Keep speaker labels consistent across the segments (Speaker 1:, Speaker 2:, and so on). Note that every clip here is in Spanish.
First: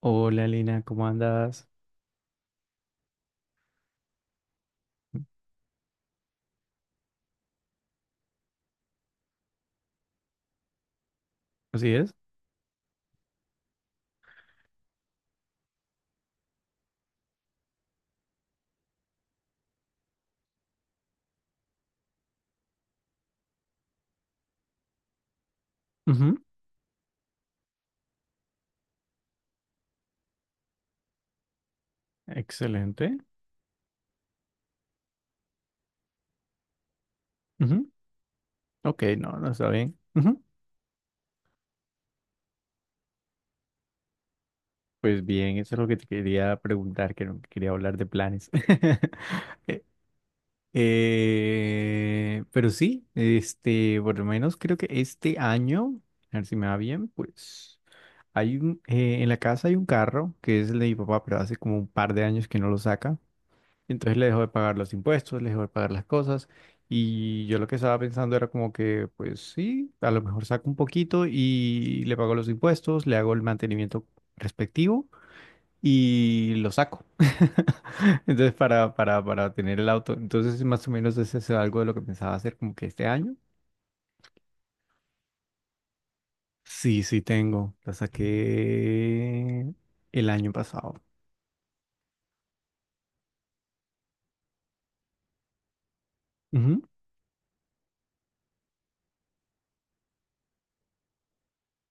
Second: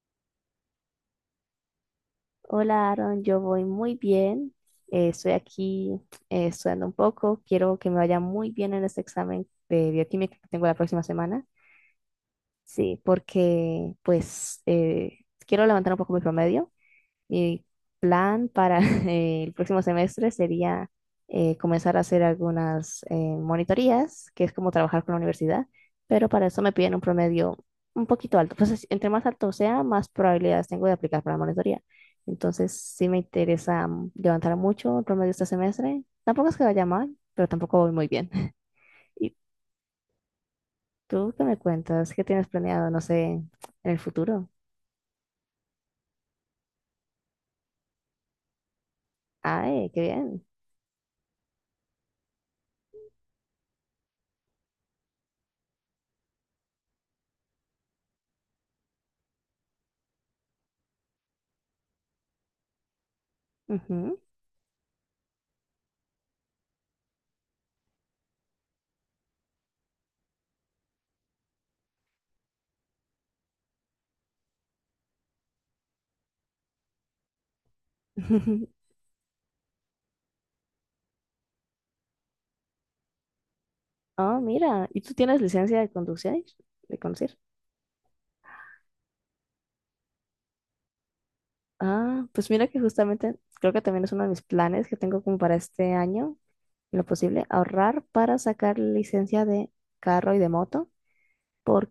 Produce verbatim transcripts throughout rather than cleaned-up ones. Speaker 1: Hola Lina, ¿cómo andas?
Speaker 2: Hola Aaron, yo voy muy bien. Eh, estoy aquí eh, estudiando un poco. Quiero que me vaya muy bien en este examen de bioquímica que tengo la próxima semana.
Speaker 1: ¿Así es?
Speaker 2: Sí, porque pues eh, quiero levantar un poco mi promedio, mi plan para eh, el próximo semestre sería eh, comenzar a hacer algunas eh, monitorías, que es como trabajar con la universidad, pero
Speaker 1: Ujú.
Speaker 2: para eso me piden un promedio un poquito alto. Entonces, entre más alto sea, más probabilidades tengo de aplicar para la monitoría. Entonces, sí
Speaker 1: Excelente.
Speaker 2: me interesa mm, levantar mucho el promedio este semestre. Tampoco es que vaya mal, pero tampoco
Speaker 1: Ujú.
Speaker 2: voy muy bien.
Speaker 1: Ok,
Speaker 2: ¿Y
Speaker 1: no, no está bien. Ujú.
Speaker 2: tú qué me cuentas? ¿Qué tienes planeado, no sé, en el futuro?
Speaker 1: Pues bien, eso es lo que te quería preguntar, que no- quería hablar de planes. Eh,
Speaker 2: Ay, qué bien.
Speaker 1: eh, pero sí, este, por lo menos creo que este año, a ver si me va bien, pues hay un, eh, en la casa hay un carro que es el de mi papá, pero hace como un par de años que no lo saca. Entonces
Speaker 2: Ujú.
Speaker 1: le dejó de pagar los impuestos, le dejó de pagar las cosas. Y yo lo que estaba pensando era como que, pues sí, a lo mejor saco un poquito y le pago los impuestos, le hago el mantenimiento respectivo y lo saco. Entonces para, para, para tener el auto. Entonces más o menos ese es algo de lo que pensaba hacer como que este año.
Speaker 2: Ah, mira, ¿y tú tienes licencia de conducir? ¿De
Speaker 1: Sí, sí
Speaker 2: conducir?
Speaker 1: tengo. La saqué el año pasado.
Speaker 2: Ah, pues mira que justamente creo que también es uno de mis planes que tengo como para este año,
Speaker 1: Ujú.
Speaker 2: en lo posible, ahorrar para sacar licencia de carro y de moto,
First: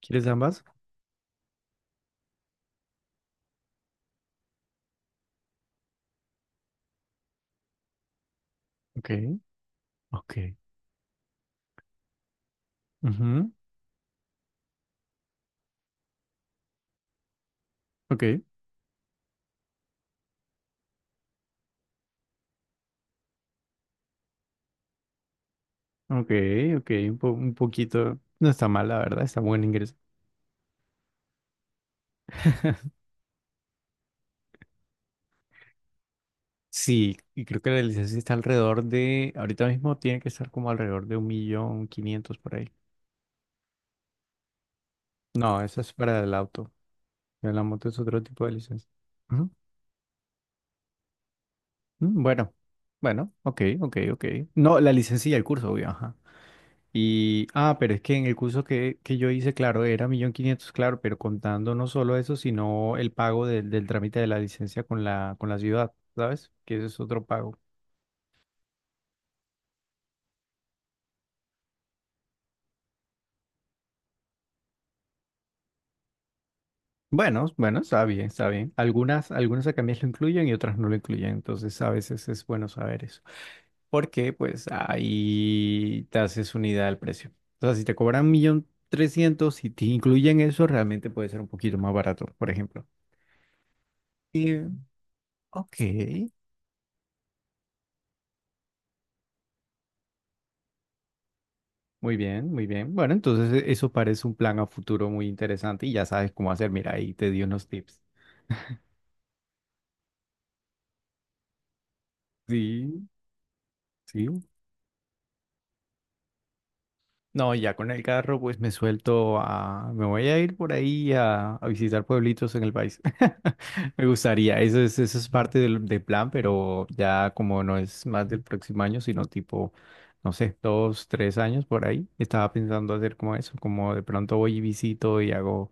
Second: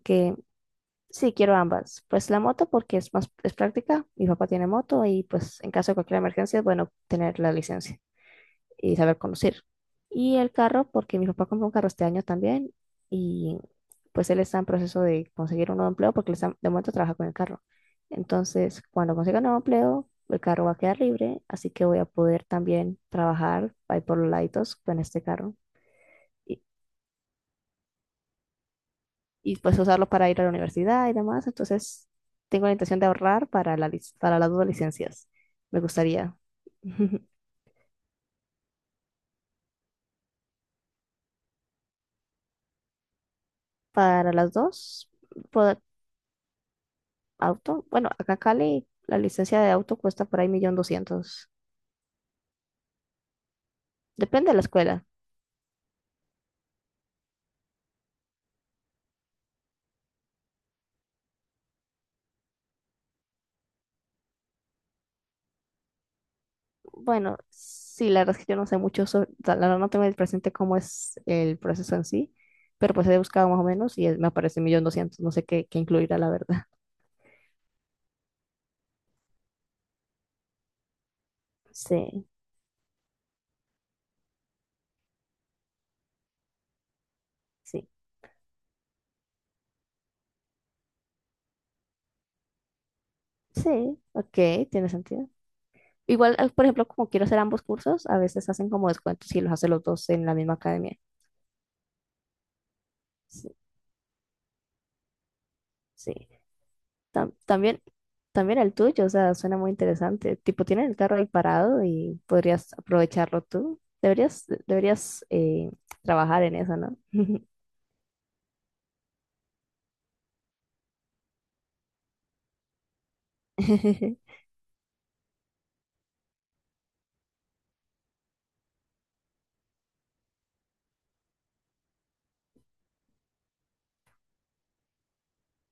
Speaker 1: ¿Quieres ambas?
Speaker 2: sí quiero ambas. Pues la moto porque es más, es práctica, mi papá tiene moto y pues en caso de cualquier emergencia es bueno tener la licencia y
Speaker 1: Ok.
Speaker 2: saber conducir. Y el
Speaker 1: Ok.
Speaker 2: carro, porque mi papá compró un carro este año también
Speaker 1: Ujú.
Speaker 2: y pues él está en proceso de conseguir un nuevo empleo porque él está- de momento trabaja con el carro.
Speaker 1: Ok.
Speaker 2: Entonces, cuando consiga un nuevo empleo, el carro va a quedar libre, así que voy a poder también trabajar ahí por los laditos con este carro
Speaker 1: Ok,
Speaker 2: y,
Speaker 1: ok, un, po- un poquito. No está mal, la verdad, está
Speaker 2: y,
Speaker 1: buen
Speaker 2: pues
Speaker 1: ingreso.
Speaker 2: usarlo para ir a la universidad y demás. Entonces, tengo la intención de ahorrar para la, lic- para las dos licencias. Me gustaría.
Speaker 1: Sí, y creo que la licencia está alrededor de, ahorita mismo tiene que estar como alrededor de un millón quinientos por ahí.
Speaker 2: Para las dos,
Speaker 1: No, eso
Speaker 2: pod-
Speaker 1: es para el auto. En la
Speaker 2: auto.
Speaker 1: moto es
Speaker 2: Bueno,
Speaker 1: otro
Speaker 2: acá en
Speaker 1: tipo de
Speaker 2: Cali
Speaker 1: licencia.
Speaker 2: la
Speaker 1: Ujú.
Speaker 2: licencia de auto cuesta por ahí millón doscientos.
Speaker 1: Mm. Bueno, bueno, ok, ok, ok.
Speaker 2: Depende de la
Speaker 1: No, la
Speaker 2: escuela.
Speaker 1: licencia y el curso, obvio, ajá. Y, ah, pero es que en el curso que, que yo hice, claro, era millón quinientos, claro, pero contando no solo eso, sino el pago del del trámite de la licencia con la, con la ciudad, ¿sabes? Que ese es otro
Speaker 2: Bueno,
Speaker 1: pago.
Speaker 2: sí, la verdad es que yo no sé mucho sobre, o sea, la verdad no tengo el presente cómo es el proceso en sí, pero pues he buscado más o menos y es- me aparece millón doscientos. No sé qué, qué incluirá, la verdad.
Speaker 1: Bueno, bueno, está bien, está bien. Algunas, algunas academias lo incluyen y otras no lo incluyen, entonces a
Speaker 2: Sí,
Speaker 1: veces es bueno saber eso. Porque pues ahí te haces una idea del precio. O sea, si
Speaker 2: sí,
Speaker 1: te cobran un millón trescientos y te incluyen eso, realmente puede ser un poquito más barato, por ejemplo.
Speaker 2: sí, ok,
Speaker 1: Y,
Speaker 2: tiene sentido.
Speaker 1: ok,
Speaker 2: Igual, eh, por ejemplo, como quiero hacer ambos cursos, a veces hacen como descuentos y los hace los dos en la misma academia.
Speaker 1: muy bien, muy bien. Bueno,
Speaker 2: Sí,
Speaker 1: entonces e- eso parece un plan a futuro muy interesante y ya
Speaker 2: sí.
Speaker 1: sabes cómo hacer. Mira, ahí te
Speaker 2: tam-
Speaker 1: di unos
Speaker 2: también,
Speaker 1: tips.
Speaker 2: también el tuyo, o sea, suena muy interesante. Tipo, tienes el carro ahí parado y podrías
Speaker 1: Sí,
Speaker 2: aprovecharlo tú.
Speaker 1: sí.
Speaker 2: Deberías, deberías eh, trabajar en eso, ¿no?
Speaker 1: No, ya con el carro pues me suelto a... Me voy a ir por ahí a, a visitar pueblitos en el país. Me gustaría, eso es, eso es parte del, del plan, pero ya como no es más del próximo año, sino tipo, no sé, dos, tres años por ahí, estaba pensando hacer como eso, como de pronto voy y visito y hago,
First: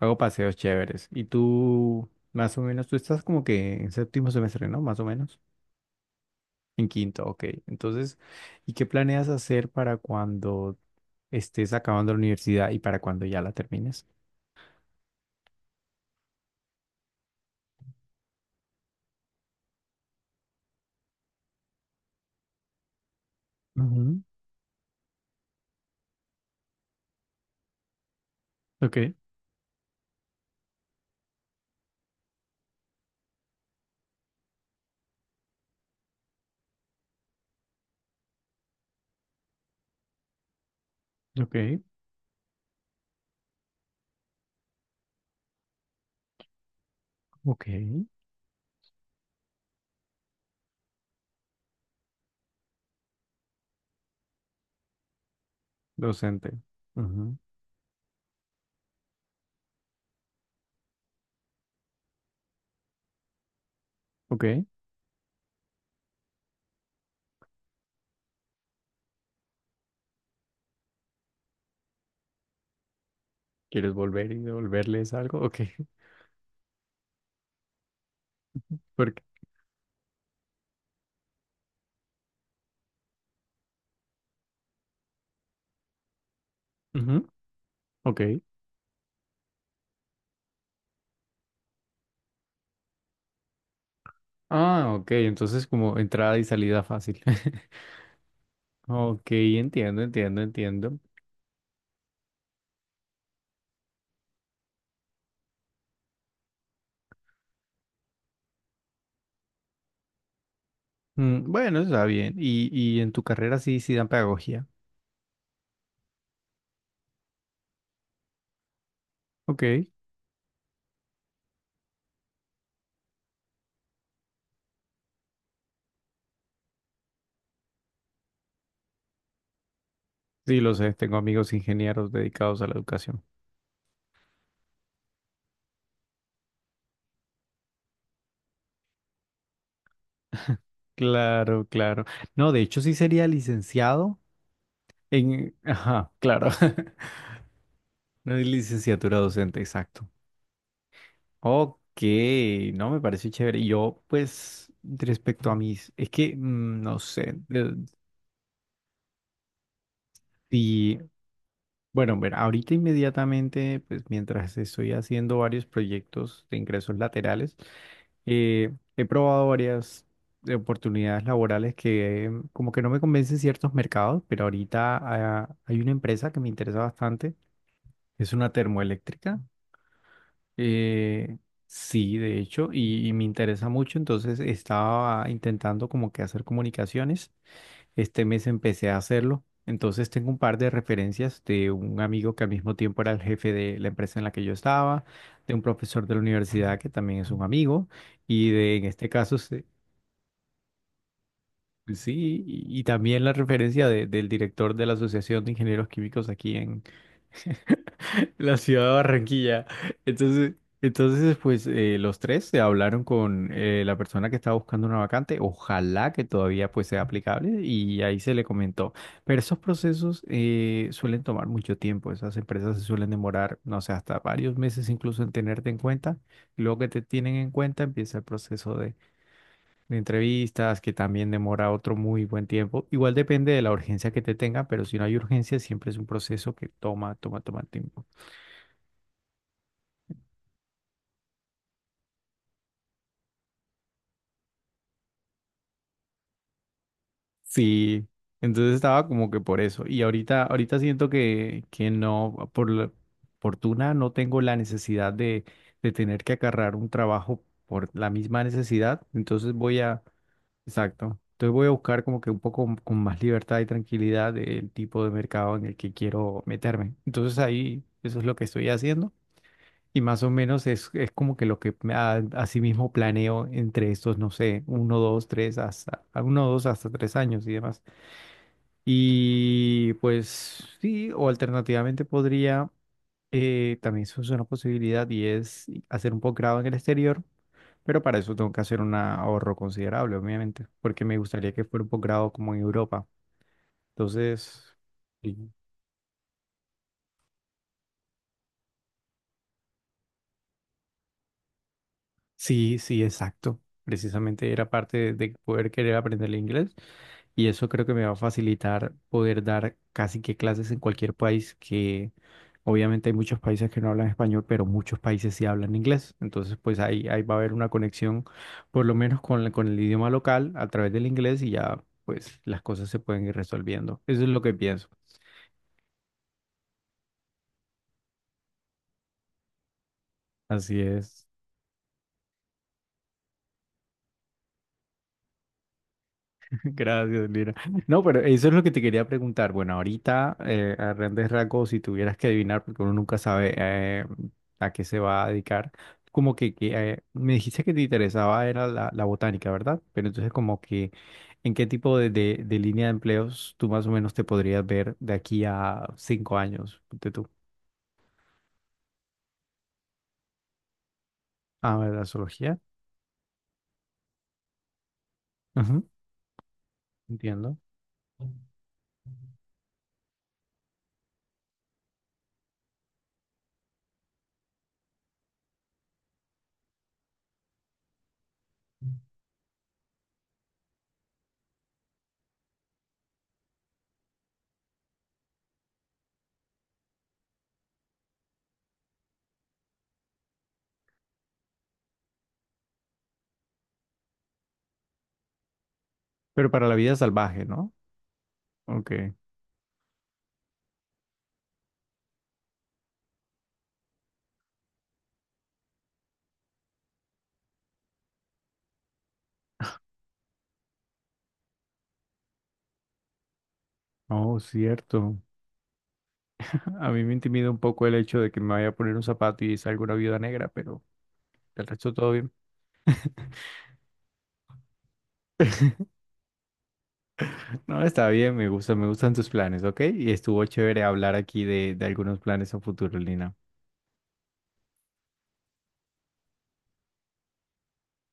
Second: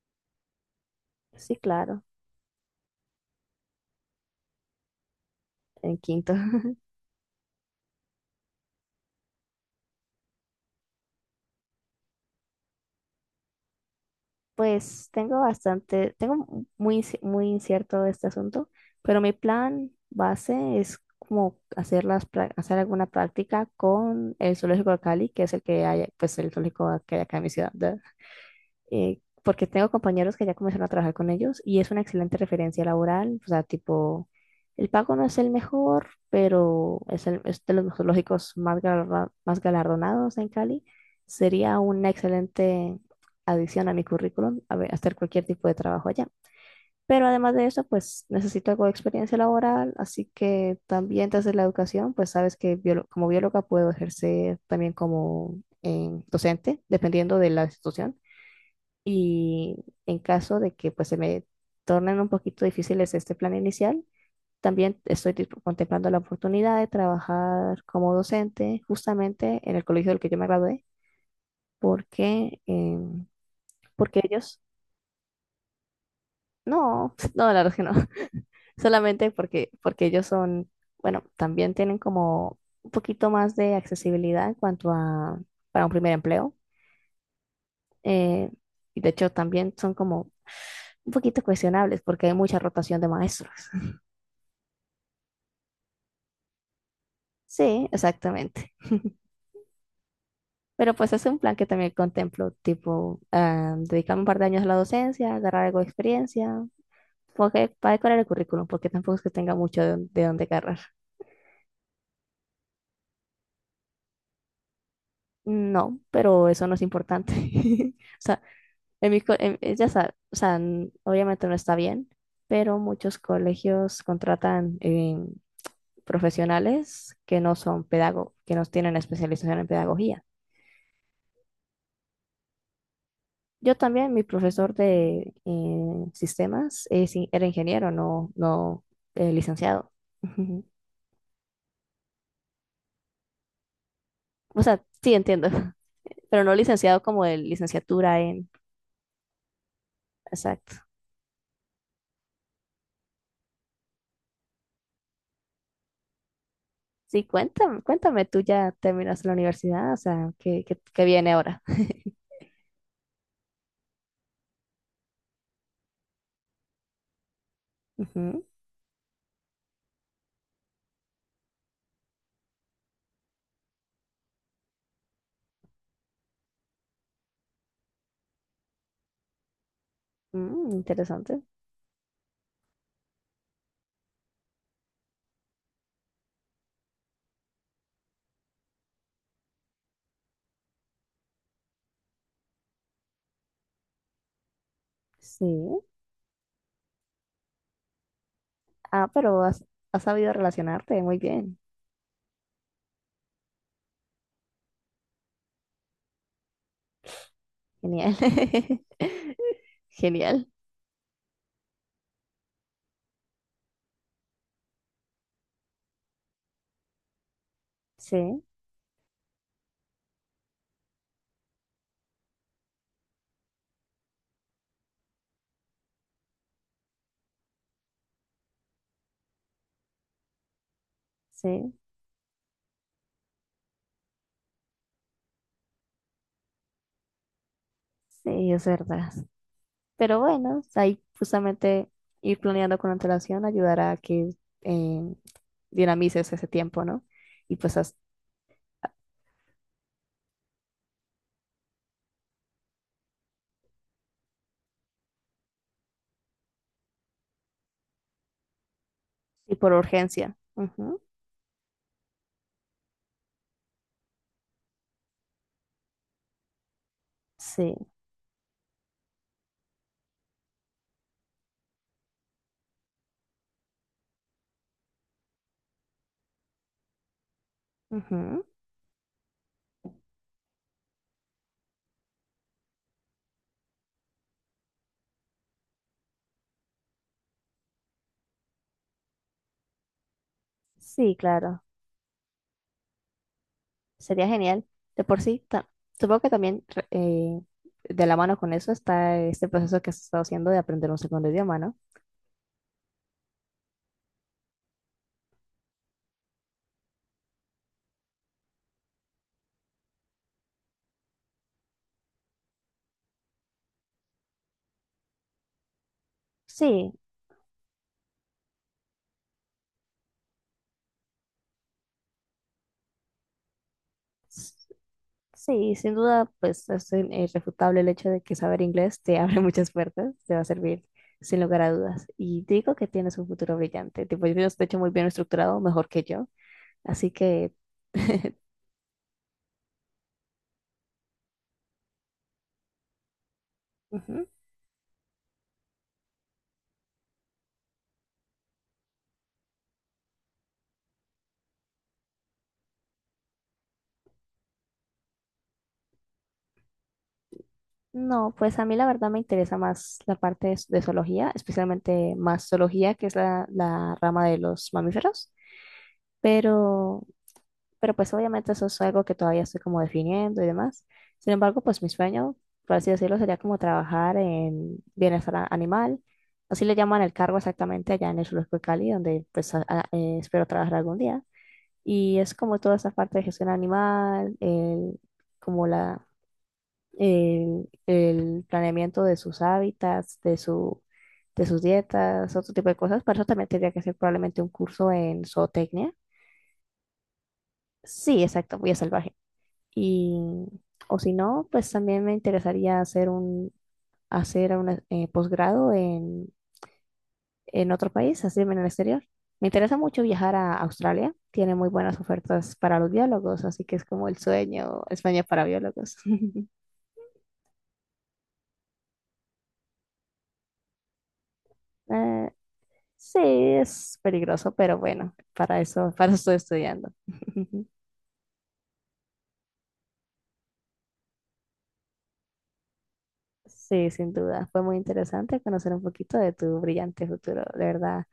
Speaker 1: hago paseos chéveres. Y
Speaker 2: Sí, claro,
Speaker 1: tú, más o menos, tú estás como que en séptimo semestre, ¿no? Más o menos.
Speaker 2: en quinto.
Speaker 1: En quinto, ok. Entonces, ¿y qué planeas hacer para cuando estés acabando la universidad y para cuando ya la termines?
Speaker 2: Pues tengo bastante, tengo muy, inci- muy incierto este asunto, pero mi plan base es como hacer, las, prá- hacer alguna práctica
Speaker 1: Ujú.
Speaker 2: con el zoológico de Cali, que es el que hay, pues el zoológico que hay acá en mi ciudad.
Speaker 1: Ok,
Speaker 2: Eh, porque tengo compañeros que ya comenzaron a trabajar con ellos y es una excelente referencia laboral, o sea, tipo, el pago no es el mejor, pero es, el, es de los zoológicos más, galardo- más galardonados en Cali.
Speaker 1: ok,
Speaker 2: Sería una excelente adición a mi currículum, a ver, hacer cualquier tipo de trabajo allá. Pero además de
Speaker 1: ok.
Speaker 2: eso, pues necesito algo de experiencia laboral, así que también desde la educación, pues sabes que biolo- como bióloga puedo ejercer también como eh,
Speaker 1: Docente.
Speaker 2: docente,
Speaker 1: Ujú.
Speaker 2: dependiendo de la institución. Y en caso de que pues se me tornen un poquito difíciles este plan inicial,
Speaker 1: Ok.
Speaker 2: también estoy tipo- contemplando la oportunidad de trabajar como docente justamente en el colegio del que yo me gradué, porque, em,
Speaker 1: ¿Quieres
Speaker 2: porque
Speaker 1: volver y
Speaker 2: ellos,
Speaker 1: devolverles algo? Ok.
Speaker 2: no, no, la verdad es que no,
Speaker 1: Porque,
Speaker 2: solamente porque, porque ellos son, bueno, también tienen como un poquito más de accesibilidad en cuanto a para un primer empleo.
Speaker 1: ujú. Ok.
Speaker 2: eh, y de hecho también son como un poquito cuestionables porque hay mucha rotación de maestros.
Speaker 1: Ah, ok. Entonces como entrada y salida fácil.
Speaker 2: Sí, exactamente.
Speaker 1: Ok, entiendo, entiendo,
Speaker 2: Pero
Speaker 1: entiendo.
Speaker 2: pues es un plan que también contemplo, tipo, ah, dedicarme un par de años a la docencia, agarrar algo de experiencia, porque, para decorar el currículum, porque tampoco es que tenga mucho de, dón- de dónde agarrar.
Speaker 1: Mm, bueno, está bien. Y, y en tu carrera sí, sí dan pedagogía.
Speaker 2: No, pero eso no es importante. O sea, en mi, co- en-
Speaker 1: Ok,
Speaker 2: eh, ya sa- o sea, n- obviamente no está bien, pero muchos colegios contratan eh, profesionales que no son pedagogos, que no tienen especialización en pedagogía.
Speaker 1: sí lo sé, tengo amigos ingenieros dedicados a la educación.
Speaker 2: Yo también, mi profesor de eh, sistemas, eh, sí, era ingeniero, no, no eh, licenciado. Ujú.
Speaker 1: Claro, claro. No, de hecho sí sería licenciado.
Speaker 2: O sea, sí entiendo,
Speaker 1: En, ajá,
Speaker 2: pero
Speaker 1: claro.
Speaker 2: no licenciado como de licenciatura
Speaker 1: No es
Speaker 2: en...
Speaker 1: licenciatura docente, exacto.
Speaker 2: Exacto.
Speaker 1: Ok, no me pareció chévere. Y yo, pues, respecto a mis, es que mm, no
Speaker 2: Sí,
Speaker 1: sé, de-
Speaker 2: cuéntame, cuéntame, tú ya terminaste la universidad, o sea, ¿qué, qué,
Speaker 1: si,
Speaker 2: qué viene ahora?
Speaker 1: bueno, ver, ahorita inmediatamente, pues, mientras estoy haciendo varios proyectos de ingresos laterales, eh, he probado varias eh, oportunidades laborales que eh, como que no me convencen ciertos mercados, pero ahorita ah, hay una empresa que me interesa bastante, es una termoeléctrica.
Speaker 2: Ujú, mm,
Speaker 1: Eh,
Speaker 2: interesante.
Speaker 1: sí, de hecho, y, y me interesa mucho, entonces estaba intentando como que hacer comunicaciones. Este mes empecé a hacerlo, entonces tengo un par de referencias de un amigo que al mismo tiempo era el jefe de la empresa en la que yo estaba,
Speaker 2: Sí.
Speaker 1: de un profesor de la universidad que también es un amigo, y de, en este
Speaker 2: Ah,
Speaker 1: caso,
Speaker 2: pero
Speaker 1: se-
Speaker 2: has, has sabido relacionarte muy bien.
Speaker 1: pues sí, y, y también la referencia de- del director de la Asociación de Ingenieros Químicos aquí
Speaker 2: Genial.
Speaker 1: la ciudad de Barranquilla.
Speaker 2: Genial.
Speaker 1: Entonces, entonces pues eh, los tres se hablaron con eh, la persona que estaba buscando una vacante, ojalá que todavía pues sea aplicable y ahí se le
Speaker 2: Sí,
Speaker 1: comentó. Pero esos procesos eh, suelen tomar mucho tiempo, esas empresas se suelen demorar, no sé, hasta varios meses incluso en tenerte en cuenta. Y luego que te tienen en cuenta empieza el proceso de, de entrevistas que también demora
Speaker 2: sí,
Speaker 1: otro muy buen tiempo. Igual depende de la urgencia que te tenga, pero si no hay urgencia siempre es un proceso que toma, toma, toma tiempo.
Speaker 2: sí, es verdad. Pero bueno, ahí justamente ir planeando con antelación ayudará a que eh, dinamices ese tiempo, ¿no? Y pues as-
Speaker 1: Sí, entonces estaba como que por eso. Y ahorita, ahorita siento que, que no, por la fortuna no tengo la necesidad de, de tener que agarrar un trabajo por la misma necesidad. Entonces
Speaker 2: y por
Speaker 1: voy a,
Speaker 2: urgencia. Ujú,
Speaker 1: exacto. Entonces voy a buscar como que un poco m- con más libertad y tranquilidad el tipo de mercado en el que quiero meterme. Entonces ahí
Speaker 2: sí,
Speaker 1: eso es lo que estoy haciendo. Y más o menos es, es, como que lo que me- a, así mismo planeo entre estos, no sé, uno, dos, tres, hasta, a uno, dos, hasta tres años y demás.
Speaker 2: ujú,
Speaker 1: Y pues sí, o alternativamente podría, eh, también eso es una posibilidad y es hacer un posgrado en el exterior, pero para eso tengo que hacer un ahorro considerable, obviamente, porque
Speaker 2: sí,
Speaker 1: me gustaría
Speaker 2: claro.
Speaker 1: que fuera un posgrado como en Europa.
Speaker 2: Sería genial.
Speaker 1: Entonces,
Speaker 2: De por sí,
Speaker 1: sí,
Speaker 2: ta- supongo que también re- eh, de la mano con eso está este proceso que has estado haciendo de aprender un segundo idioma, ¿no?
Speaker 1: sí, sí, exacto. Precisamente era parte de poder querer aprender el inglés y eso creo que me va a facilitar poder dar casi que clases en cualquier país que obviamente hay muchos países que no hablan español, pero muchos países sí hablan inglés. Entonces, pues
Speaker 2: Sí.
Speaker 1: ahí, ahí va a haber una conexión por lo menos con, la- con el idioma local a través del inglés y ya pues las cosas se pueden ir resolviendo. Eso es lo que pienso.
Speaker 2: Sí, sin duda, pues es in- irrefutable el hecho de que saber inglés te abre muchas puertas, te va a
Speaker 1: Así
Speaker 2: servir
Speaker 1: es.
Speaker 2: sin lugar a dudas. Y te digo que tienes un futuro brillante. Tipo, yo estoy hecho muy bien estructurado, mejor que yo. Así
Speaker 1: Gracias, Lina.
Speaker 2: que,
Speaker 1: No, pero eso es lo que te quería preguntar. Bueno, ahorita, eh, a grandes rasgos, si tuvieras que adivinar, porque uno nunca sabe eh,
Speaker 2: ujú.
Speaker 1: a qué se va a dedicar, como que, que, eh, me dijiste que te interesaba era la, la botánica, ¿verdad? Pero entonces como que, ¿en qué tipo de, de, de línea de empleos tú más o menos te podrías ver de aquí a cinco años? ¿De tú?
Speaker 2: No, pues a mí la verdad me interesa más la parte de, de zoología,
Speaker 1: Ah, la
Speaker 2: especialmente más
Speaker 1: zoología.
Speaker 2: zoología, que es la, la rama de los mamíferos.
Speaker 1: Ujú,
Speaker 2: Pero
Speaker 1: entiendo.
Speaker 2: pero pues obviamente eso es algo que todavía estoy como definiendo y demás. Sin embargo, pues mi sueño, por así decirlo, sería como trabajar en bienestar a- animal. Así le llaman el cargo exactamente allá en el Zoológico de Cali, donde pues a- a- eh, espero trabajar algún día. Y es como toda esa parte de gestión animal, el- como la, el, el planeamiento de sus hábitats, de su, de sus dietas, otro tipo de cosas. Para eso también tendría que hacer probablemente un curso en zootecnia.
Speaker 1: Pero para la vida salvaje, ¿no?
Speaker 2: Sí, exacto, voy a
Speaker 1: Ok.
Speaker 2: salvaje. Y, o si no, pues también me interesaría hacer un, hacer un eh, posgrado en, en otro país, así en el exterior. Me interesa mucho viajar a Australia, tiene muy buenas ofertas para los biólogos, así que es como el
Speaker 1: Oh,
Speaker 2: sueño,
Speaker 1: cierto.
Speaker 2: España para biólogos.
Speaker 1: A mí me intimida un poco el hecho de que me vaya a poner un zapato y salga una viuda negra, pero del resto todo
Speaker 2: Eh,
Speaker 1: bien.
Speaker 2: sí, es peligroso, pero bueno, para eso, para eso estoy estudiando.
Speaker 1: No, está bien, me gusta, me gustan tus planes, ¿ok? Y estuvo chévere hablar aquí de, de algunos planes a futuro, Lina.
Speaker 2: Sí, sin duda. Fue muy interesante conocer un poquito de tu brillante futuro. De verdad,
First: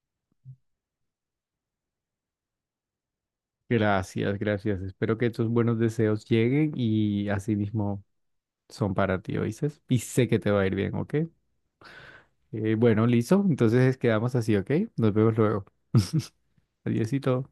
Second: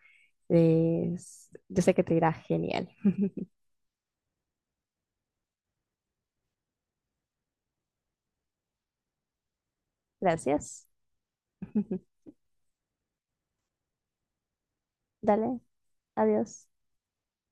Speaker 2: es- yo sé que te irá genial.
Speaker 1: Gracias, gracias. Espero que tus buenos deseos lleguen y así mismo son para ti, ¿oíste? Y sé que te va a ir
Speaker 2: Gracias.
Speaker 1: bien, ¿ok? Eh, bueno, listo. Entonces quedamos así, ¿ok? Nos vemos
Speaker 2: Dale,
Speaker 1: luego.
Speaker 2: adiós.
Speaker 1: Adiósito.